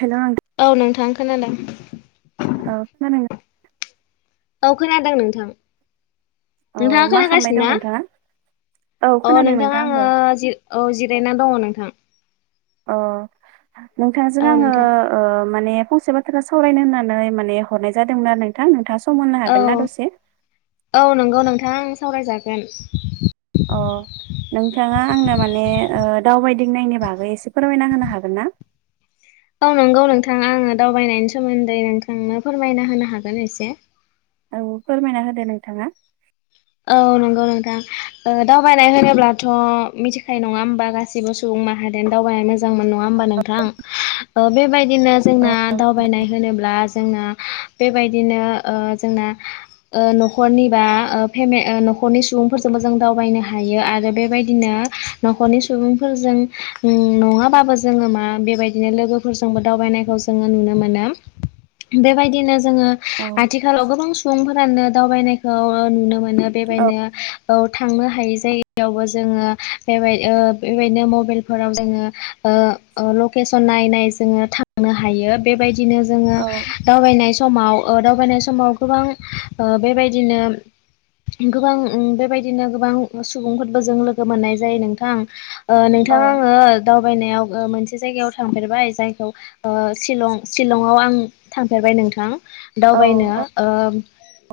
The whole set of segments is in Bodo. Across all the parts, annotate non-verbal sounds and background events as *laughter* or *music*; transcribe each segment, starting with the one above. हेल' नोंथां औ नोंथां खोनादों। औ खोनादों। औ खोनादों नोंथां। औ नोंथाङा मा खालामबाय दं खोनागासिनोना? नोंथाङा औ अ खोनादों नोंथाङा नोंथां आंबो आंङो औ जिरायनानै दंङ नोंथां। अ नोंथांजों औ आंङो नोंथां ओ माने फंसे बाथ्रा सावरायनो होननानै माने हरनाय जादोंमोन आरो नोंथां नोंथाङा सम होनो औ हागोन ना दसे औ नंगौ नोंथां आं सावरायजागोन। अ नोंथाङा आंनो माने ओ दावबायदिंनायनि बागै एसे फोरमायना होनो हागोनना? औ नंगौ नोंथां आंङो दावबायनायनि सोमोन्दै नोंथांनो फोरमायना होनो हागोन एसे। औ फोरमायना होदो नोंथाङा। औ नंगौ नोंथां ओ दावबायनाय होनोब्लाथ मिथिखायो नङा होमबा गासिबो सुबुं माहा जियानो दावबायनो मोजां मोनो नंआ होमबा नोंथां ओ बेबायदिनो जोंना औ दावबायनाय होनोब्ला जोंना बेबायदिनो ओ जोंना ओ नखरनिबा ओ फेमे ओ नखरनि सुबुंफोरजोंबो जों दावबायनो हायो आरो बेबायदिनो नखरनि सुबुंफोरजों नङाबाबो जोङो मा बेबायदिनो लोगोफोरजोंबो दावबायनायखौ जोंङो नुनो मोनो। बेबायदिनो जोंङो औ आथिखालाव गोबां सुबुंफोरानो दावबायनायखौ नुनो मोनो औ बेबायदिनो औ थांनो हायि जायगायावबो जोंङो बेबाय बेबायदिनो मबाइलफोराव जोंङो ओ ओ लखेसन नायै नायै जोंङो थांनो हायो बेबायदि बिदिनो जोङो दावबायनाय समाव ओ दावबायनाय समाव गोबां ओ बेबायदिनो गोबां उम बेबायदिनो गोबां सुबुंफोरबो जों लोगो मोननाय जायो नोंथां‌। ओ औ नोंथाङा आंङो दावबायनायाव ओ मोनसे जायगायाव थांफेरबाय जायखौ ओ सिलंआव आं थांफेरबाय नोंथां। औ दावबायनो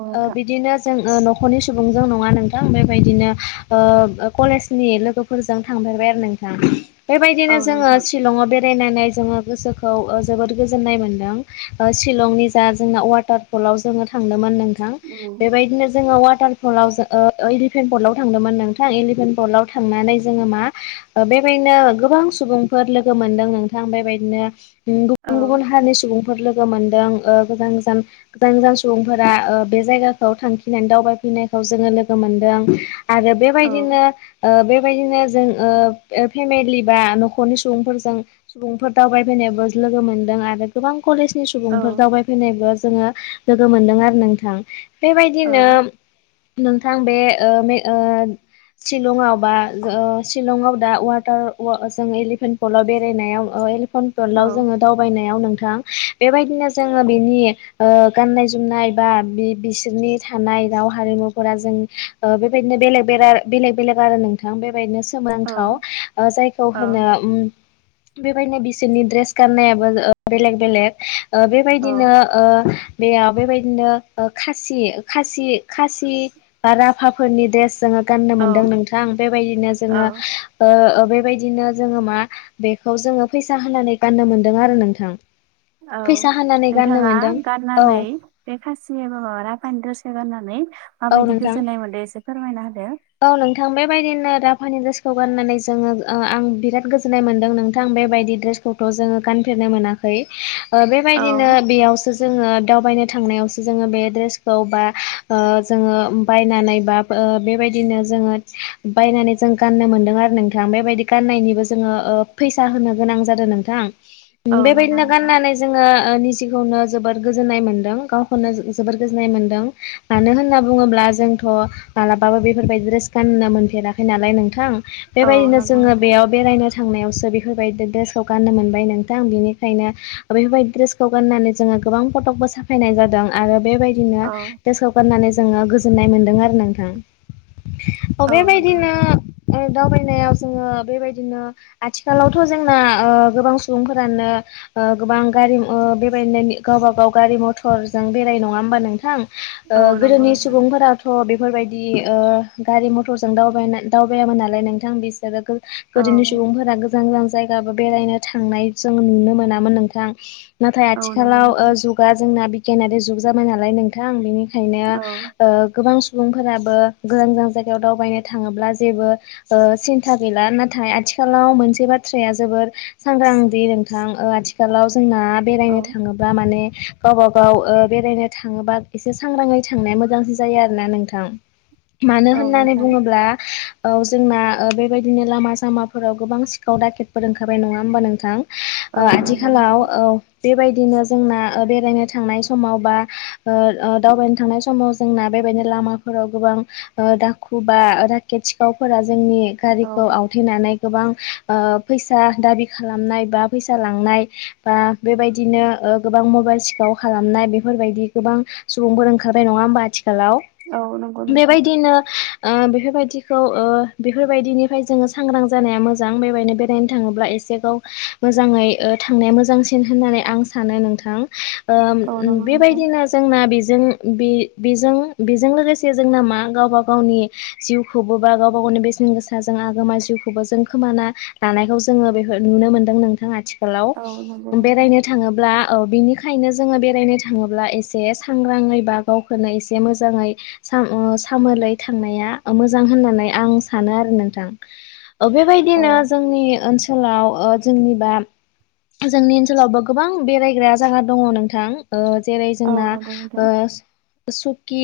औ नोंथां बिदिनो जों नख खरनि सुबुंजों नंङा नोंथां बेबायदिनो कलेजनि लोगोफोरजों थांफेरबाय आरो नोंथ औ बेबायदिनो जोंङो नोंथां सिलंआव बेरायनानै जोङो गोसोखौ ओ जोबोद गोजोन्नाय मोनदों ओ शिलंनि जा जोंना वाटार फलाव जोंङो थांदोंमोन नोंथां औ बेबायदिनो जोंङो अवा टार पलाव ओ बेबायदिनो गोबां सुबुंफोर लोगो मोनदों नोंथां बेबायदिनो औ गुबुन गुबुन हारिनि सुबुंफोर लो गोमोनदों ओ गोजान गोजान सुबुंफोरा बे जायगाखौ थांखिनानै दावबाय फैनायखौ जोंङो लोगो मोनदों आरो औ बेबायदिनो ओ बे बेबायदिनो जों ओ फेमेलि बा नखरनि सुबुंफोरजों सुबुंफोर दावबायफैनाय लोगो मोनदों आरो गोबां कलेजनि औ सुबुंफोर दावबायफैनायबो जोंङो लोगो मोनदों आरो नोंथां। औ बेबायदिनो नोंथां बे ओ बे ओ शिलंआव बा ओ शिलंआव दा वाटार जों एलिफेन्ट पलाव बेरायनायाव ओ फनफोरलाव औ जोंङो दावबायनायाव नोंथां। बेबायदिनो जोंङो बेनि ओ गाननाय जोमनाय बा बि बिसोरनि थानाय दाव। हारिमुफोरा जों ओ बेबायदिनो बेलेर बेरार बेलेग बेलार रायलायो नोंथां बे। बेबायदिनो सोमोनांथाव ओ जायखौ होनो उम्म। बेबायदिनो बिसोरनि ड्रेस गाननायाबो ओ बेलेग बेलेग ओ बेबायदिनो औ ओ। बेयाव बेबायदिनो ओ खासि ओ खासि। खासि बा राभाफोरनि द्रेस जोंङो। गाननो मोनदों औ नोंथां बेबायदिनो औ जोंङो ओ ओ। बेबायदिनो जोंङो मा बेखौ जोंङो फैसा होनानै गाननो मोनदों आरो नोंथां। औ। फैसा होनानै गाननो नोंथांङा मोनदों औ गारनानै बे खासि एबा माबा राफायानि द्रेसखौ गाननानै। माबायदि नोंथां गोजोननाय मोनदों एसे फोरमायना होदो। औ नोंथां बेबायदिनो राभानि ड्रेसखौ गाननानै जोंङो ओ आं बिराद गोजोननाय मोन्दों नोंथां बेबायदि ड्रेसखौथ' जोंङो गानफेरनो मोनाखै। ओ औ बेबायदिनो बेयावसो जोंङो दावबायनो थांनायावसो जोंङो बे ड्रेसखौ बा ओ जोंङो उम्म बायनानै बाब ओ बेबायदिनो जोंङो बायनानै जों गाननो मोनदों आरो नोंथां। बेबायदि गाननायनिबो जोंङो फैसा होनो गोनां जादों नोंथां। उम्म औ नंगौ बेबायदिनो नोंथां गाननानै जोंङो ओ निजि खौनो जोबोद गोजोननाय मोनदों गावखौनो जो-जोबोर गोजोननाय मोनदों मानो होन होनना बुंङोब्ला जोंथ मालाबाबो बेफोरबायदि ड्रेस गाननो मोनफेराखै नालाय नोंथां। औ बेबायदिनो नंगौ जोंङो नोंथां बेयाव बेरायनो थांनायावसो बिफोरबायदि ड्रेसखौ गाननो मोनबाय नोंथां बिनिखायनो बेफोरबायदि ड्रेसखौ गाननानै जोंङो ओ गोबां फटकबो साफायनाय जादों आरो बेबायदिनो औ देसखौ गाननानै जोंङो गोजोननाय मोनदों आरो नोंथां। अ औ नंगौ बेबायदिनो नोंथां ओ दावबायनायाव जोंङो बेबायदिनो आथिखालावथ जोंना ओ गोबां सुबुंफोरानो ओ गोबां गारिम ओ बेबायदिनो गावबा गाव गारि मथर जों बेरायो नंङा होमबा नोंथां? ओ औ नंगौ गोदोनि नोंथां सुबुंफोराथ बे फोरबायदि ओ गारि मथर जों दावबायनाय दावबायामोन नालाय नोंथां बिसोरो गो औ गोदिनि सुबुंफोरा गोजान गोजान जायगाबो बेरायनो थांनाय जों नुनो मोनामोन नोंथां। नाथाय औ नंगौ आथिखालाव ओ नोंथां जुगा जोंना बिगियानारि जुग जाबाय नालाय नोंथां बिनिखाय औ ओ गोबां सु सुबुंफोराबो गोजान गोजान जायगायाव दावबायनो थांङोब्ला जेबो ओ सिन्था गैला नाथाय आथि थिखालाव मोनसे बाथ्राया जोबोर सांग्रां दि नोंथां ओ आथिखालाव जोंना औ बेरायनो थांङोब्ला माने गावबा गाव ओ बेरायनो थांङोबा एसे सांग्रांङै थांनाया मोजांसो जायो आरोना नोंथां मानो औ होननानै नोंथां बुंङोब्ला औ जोंना ओ बेबायदिनो लामा सामाफोराव गोबां सिखाव दाकेटफोर ओंखारबाय नंङा ओमबा नोंथां? ओ औ नंगौ आथिखालाव नोंथां औ। बेबायदिनो जोंना ओ बेरायनो थांनाय समाव बा ओ ओ दावबायनो थांनाय समाव जोंना बेबायदिनो लामाफोराव गोबां ओ दाखु बा ओ दाखेट सिखावफोरा जोंनि औ गारिखौ आवथेनानै गोबां ओ फैसा दाबि खालामनाय बा फैसा लांनाय बा बेबायदिनो ओ गोबां मबाइल सिखाव खालामनाय बिफोरबायदि गोबां सुबुंफोर ओं खारबाय नंङा ओमबा आथिखालाव औ नंगौ नोंथां बेबायदिनो ओ बेफोरबायदिखौ ओ बिफोरबायदिनिफाय जोंङो सांग्रां जानाया मोजां बेबायदिनो बेरायनो थांङोब्ला ए सेगाव मोजांङै ओ थांनाया मोजांसिन होननानै आं सानो नोंथां। ओम औ उम्म नंगौ नोंथां बेबायदिनो जोंना बिजों बि-बिजों बिजों लोगोसे जोंना मा गावबा गावनि जिउखौबो बा गावबा गावनि बेसे सिन गोसा जों आगोमा जिउखौबो जों खोमाना लानायखौ जोंङो बेफोर नुनो मोन्दों नोंथां आथि खालाव औ नंगौ नोंथां बेरायनो थांङोब्ला औ बिनिखायनो जोंङो बेरायनो थांङोब्ला एसे सांग्रांङै बा गावखौनो एसे मोजाङै सा-सामोलै थांनाया मोजां होननानै आं सानो। आरो नोंथां ओ औ बेबायदिनो जोंनि ओनसोलाव ओ जोंनिबा जोंनि ओनसोलावबो गोबां बेरायग्रा जायगा दङ नोंथां ओ जेरै औ जोंना नंगौ नोंथां ओ सुकि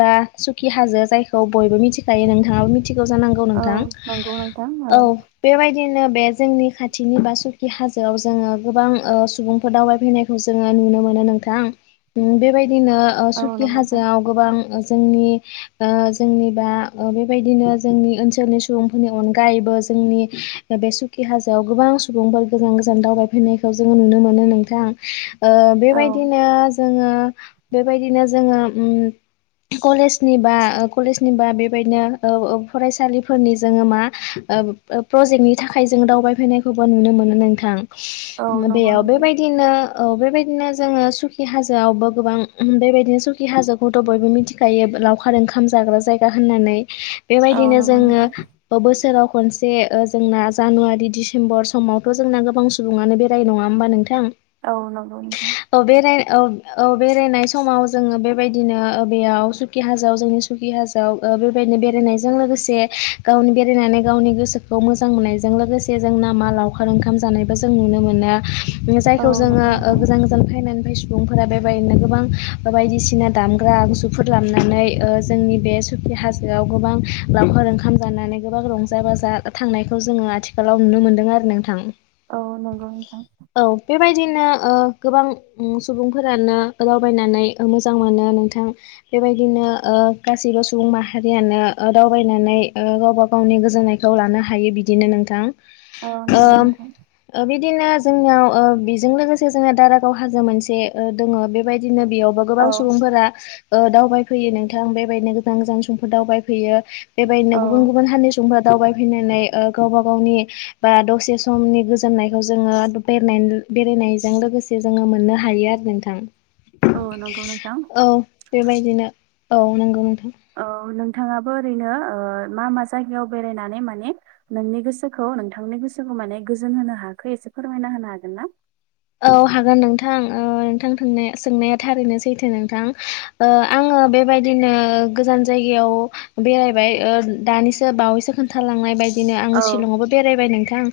बा सुकि हाजो जायखौ बयबो मिथिखायो नोंथाङाबो मि थिगौ जांनांगौ औ नोंथां नंगौ नोंथां औ बेबाय दिनो बे जोंनि खाथिनि बा सुकि हाजोआव जोङो गोबां सुबुंफोर दावबायफैनायखौ जोङो नुनो मोनो नोंथां बेबायदिनो ओ औ सुकि नंगौ नोंथां हाजोआव गोबां जोंनि ओ जोंनिबा बेबायदिनो जोंनि ओनसोलनि सुबुंफोरनि अनगायैबो जोंनि बे सुखि हाजोआव गोबां सुबुंफोर गोजान गोजान दावबायफैनायखौ जोङो नुनो मोनो नोंथां। ओ औ बेबायदिनो जोङो बेबायदिनो जोङो ओम कलेज निबा कलेजनिबा बेबायदिनो ओ फरायसालिफोरनि जोङो मा ओ ओ प्रजेक्टनि थाखाय जों दावबायफैनायखौबो नुनो मोनो नोंथां। औ नंगौ बेयाव नोंथां बेबायदिनो औ बेबायदिनो जोङो सुखि हाजोआवबो गोबां बेबायदिनो सुखि हाजोखौथ' बयबो मिथिखायो लावखार ओंखाम जाग्रा जायगा होननानै। औ बेबायदिनो नंगौ जोङो नोंथां ओ बोसोराव खनसे ओ जोंना जानुवारि डिसेम्बर समावथ' जोंना गोबां सुबुङानो बेरायो नङा होमबा नोंथां। औ नंगौ औ बेराय औ औ बेरायनाय समाव जोङो बेबायदिनो बेयाव सुखि हाजोआव जोंनि सुकि हाजोआव बेबायदिनो बेरायनायजों लोगोसे गावनि बेरायनानै गावनि गोसोखौ मोजां मोननायजों लोगोसे जों ना मा लावखार ओंखाम जानायबो जों नुनो मो नो मोनो औ जायखौ जोङो नंगौ नोंथां गोजान गोजान फैनानै सुबुंफोरा बेबायदिनो गोबां बायदिसिना दामग्रा आगजुफोर लानानै ओ जोंनि बे सुखि हाजोआव गोबां लावखार फोर ओंखाम जानानै गोबां रंजा बाजा थांनायखौ जोङो आथिखालाव नुनो मोन्दों आरो नोंथां। औ नंगौ नोंथां। औ बेबायदिनो ओ गोबां सुबुंफोरानो दावबायनानै मोजां मोनो नोंथां बेबायदिनो ओ गासैबो सुबुं माहारियानो ओ दावबायनानै ओ गावबा गावनि गोजोननायखौ लानो हायो बिदिनो नोंथां। औ नंगौ ओम ओ बिदिनो जोंनियाव ओ बेजों लोगोसे जोंहा दारागाव हाजो मोनसे ओ दङ बेबायदिनो बेयाव गोबां औ सुबुंफोरा ओ दावबायफैयो नोंथां बेबायदिनो गोजान गोजान सुबुंफोर दावबायफैयो। बेबायदिनो औ गुबुन गुबुन हारिनि सुबुंफ्रा दावबायफैनानै ओ गावबा गावनि बा दसे समनि गोजोननायखौ जोङो बेरायनाय बेरायनायजों लोगोसे जोङो मोननो हायो आरो नोंथां। औ नंगौ नोंथां औ बेबायदिनो औ नंगौ औ जों नोंथाङाबो ओरैनो ओ मा मा जायगायाव बेरायनानै माने नोंनि गोसोखौ नोंथांनि गोसोखौ माने गोजोन होनो हाखो एसे फोरमायना होनो हागोन ना? औ हागोन नोंथां ओ नोंथांनाय सोंनाया थारैनो सैथो नोंथां ओ आं बेबायदिनो गोजान जायगायाव बेरायबाय दानिसो बावैसो खोन्थालांनाय बायदि बिदिनो आङो औ सिलंआवबो बेरायबाय नोंथां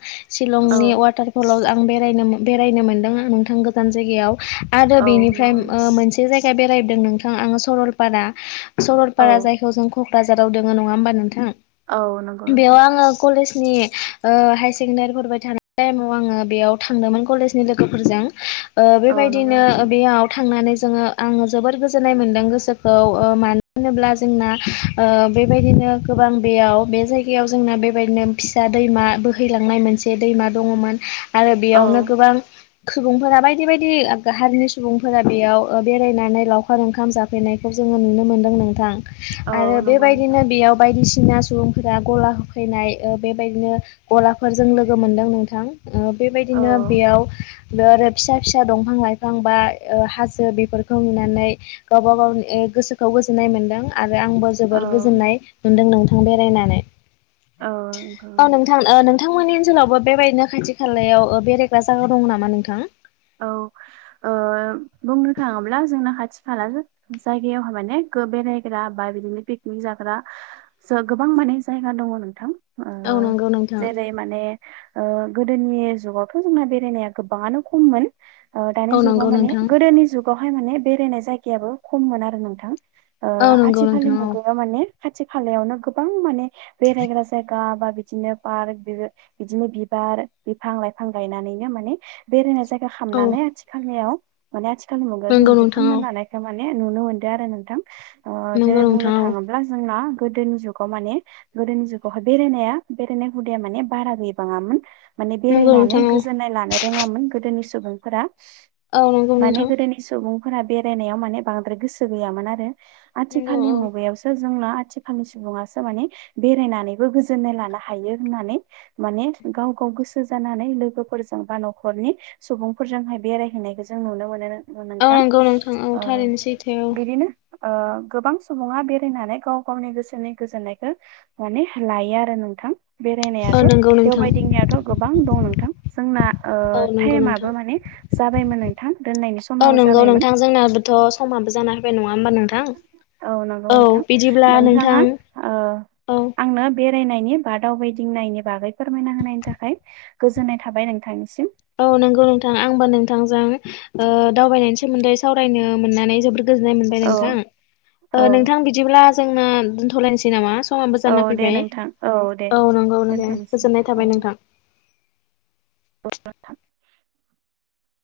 औ सिलंनि वाटारफलाव आं बेरायनो बे रायनो मोनदों आं नोंथां गोजान जायगायाव आरो औ बेनिफ्राय नंगौ ओ नोंथां मोनसे जायगा बेरायदों नोंथां आङो सरलपारा औ सरलपारा जायखौ जों बाजाराव दङ नङा होनबा नोंथां औ नंगौ बेयाव नोंथां आङो कलेज नि ओ हायार सेकेण्डारि फरायबाय थानाय टाइमाव आङो बेयाव थांदोंमोन कलेज नि लोगोफोरजों ओ औ नंगौ बेबायदिनो ओ नोंथां बेयाव थांनानै जोङो आङो जोबोर गोजोन्नाय मोनदों गोसोखौ ओ मानो होनोब्ला जोंना ओ बेबायदिनो गोबां बेयाव बे जायगायाव जोंना बेबायदिनो फिसा दैमा बोहैलांनाय मोनसे दैमा दङ मोन‌ आरो औ बेयावनो गोबां सुबुंफोरा बायदि बायदि हारिनि सुबुंफोरा बेयाव ओ बेरायनानै लावखार ओंखाम जाफैनाय खौ जोङो नुनो मोनदों नोंथां औ आरो बे नंगौ नोंथां बायदिनो बेयाव बायदिसि ना सुबुंफोरा गला होफैनाय ओ बे बायदिनो गलाफोरजों लोगो मोनदों नोंथां। ओ बे औ बायदिनो बेयाव बे आरो फिसा फिसा दंफां लाइफां बा ओ हाजो बेफोरखौ नुनानै गावबा गावनि ए गोसोखौ गोजोननाय मोन्दों आरो आंबो औ जोबोर गोजोननाय मोनदों नोंथां बेरायनानै।। औ नोंथां ओ नों नोंथांमोननि ओनसोलावबो बेबायदिनो खाथि खालायाव ओ बेरायग्रा जागा दं नामा नोंथां? औ ओ ओ बुंनो थांङोब्ला जोंना खाथि खाला जायगायाव माने बेरायग्रा बा बिदिनो पिकनिक जाग्रा गोबां माने जायगा दङ नोंथां ओ औ नंगौ नोंथां जेरै माने ओ गोदोनि जुगावथ' जोंना बेरायनाया गोबाङानो खम खममोन ओ औ दानि जुगाव नंगौ माने नोंथां गोदोनि जुगाव बेहाय माने बेरायनाय जायगायाबो खममोन आरो नोंथां ओ औ नंगौ आथिखालनि नोंथां औ मुगायाव माने खाथि खालायावनो गोबां माने बेरायग्रा जायगा बा बिदिनो पार्क बिदिनो बिबार बिफां लाइफां गायनानैनो मान बेरायनो जायगा औ खालामनानै आथिलनिआव आथिखालनि मुगायाव जों नंगौ बिदि नोंथां खालामनो औ लानाय माने नुनो मोनदों आरो नोंथां ओ नंगौ जेरै नोंथां बुंनो औ थाङोब्ला जोंना गोदोनि जुगाव माने गोदोनि जुगावहाय बेरायनाया बेरायनाय हुदाया माने बारा गैबांङामोन माने नंगौ बेरायनानै नोंथां औ गोजोननाय लानो रोङामोन गोदोनि सुबुंफोरा औ नंगौ माने नोंथां गोदोनि सुबुं मोना बेराय नायाव माने बांद्राय गोसो गैयामोन आरो नंगौ औ आथिखालनि मुगायाव सो जोंना आथिखालनि सुबुङासो माने बेरायनानैबो गोजोननाय लानो हायो होननानै माने गाव गाव गोसो जानानै लोगोफोरजों बा न' न'खरनि सुबुंफोरजोंहाय बेरायहैनायखौ जों नुनो मोनो औ नोंथां नंगौ नोंथां औ ओ थारैनो सैथो औ बिदिनो ओ गोबां सुबुङा बेरायनानै गाव गावनि गोसोनि गोजोननायखौ माने लायो आरो नोंथां औ बेरायनायाथ' नंगौ नोंथां देवबायदिंनायाथ' गोबां दं नोंथां जोंना ओ औ नंगौ नोंथां टाइमाबो माने जाबायमोन नोंथां दोननायनि औ समाबो नंगौ जाबायमोन नोंथां जोंनाबोथ' समाबो जाना फैबाय नंङा औ नंगौ नोंथां बिदिब्ला नोंथां नोंथाङा ओ औ आंनो बे बेरायनायनि बा दावबायदिंनायनि बागै फोरमायना होनायनि थाखाय गोजोननाय थाबाय नोंथांनिसिम औ नंगौ नोंथां आंबो नोंथांजों ओ दावबायनायनि सोमोन्दै सावरायनो मोननानै जोबोद गोजोन्नाय मोनबाय औ नोंथां औ नोंथां बिदिब्ला जोंनो दोनथ'लायनोसै नामा समाबो औ जाना दे फैबाय नोंथां औ दे औ नंगौ दे दोनथ'नोसै गोजोननाय औ थाबाय नोंथां *inaudible*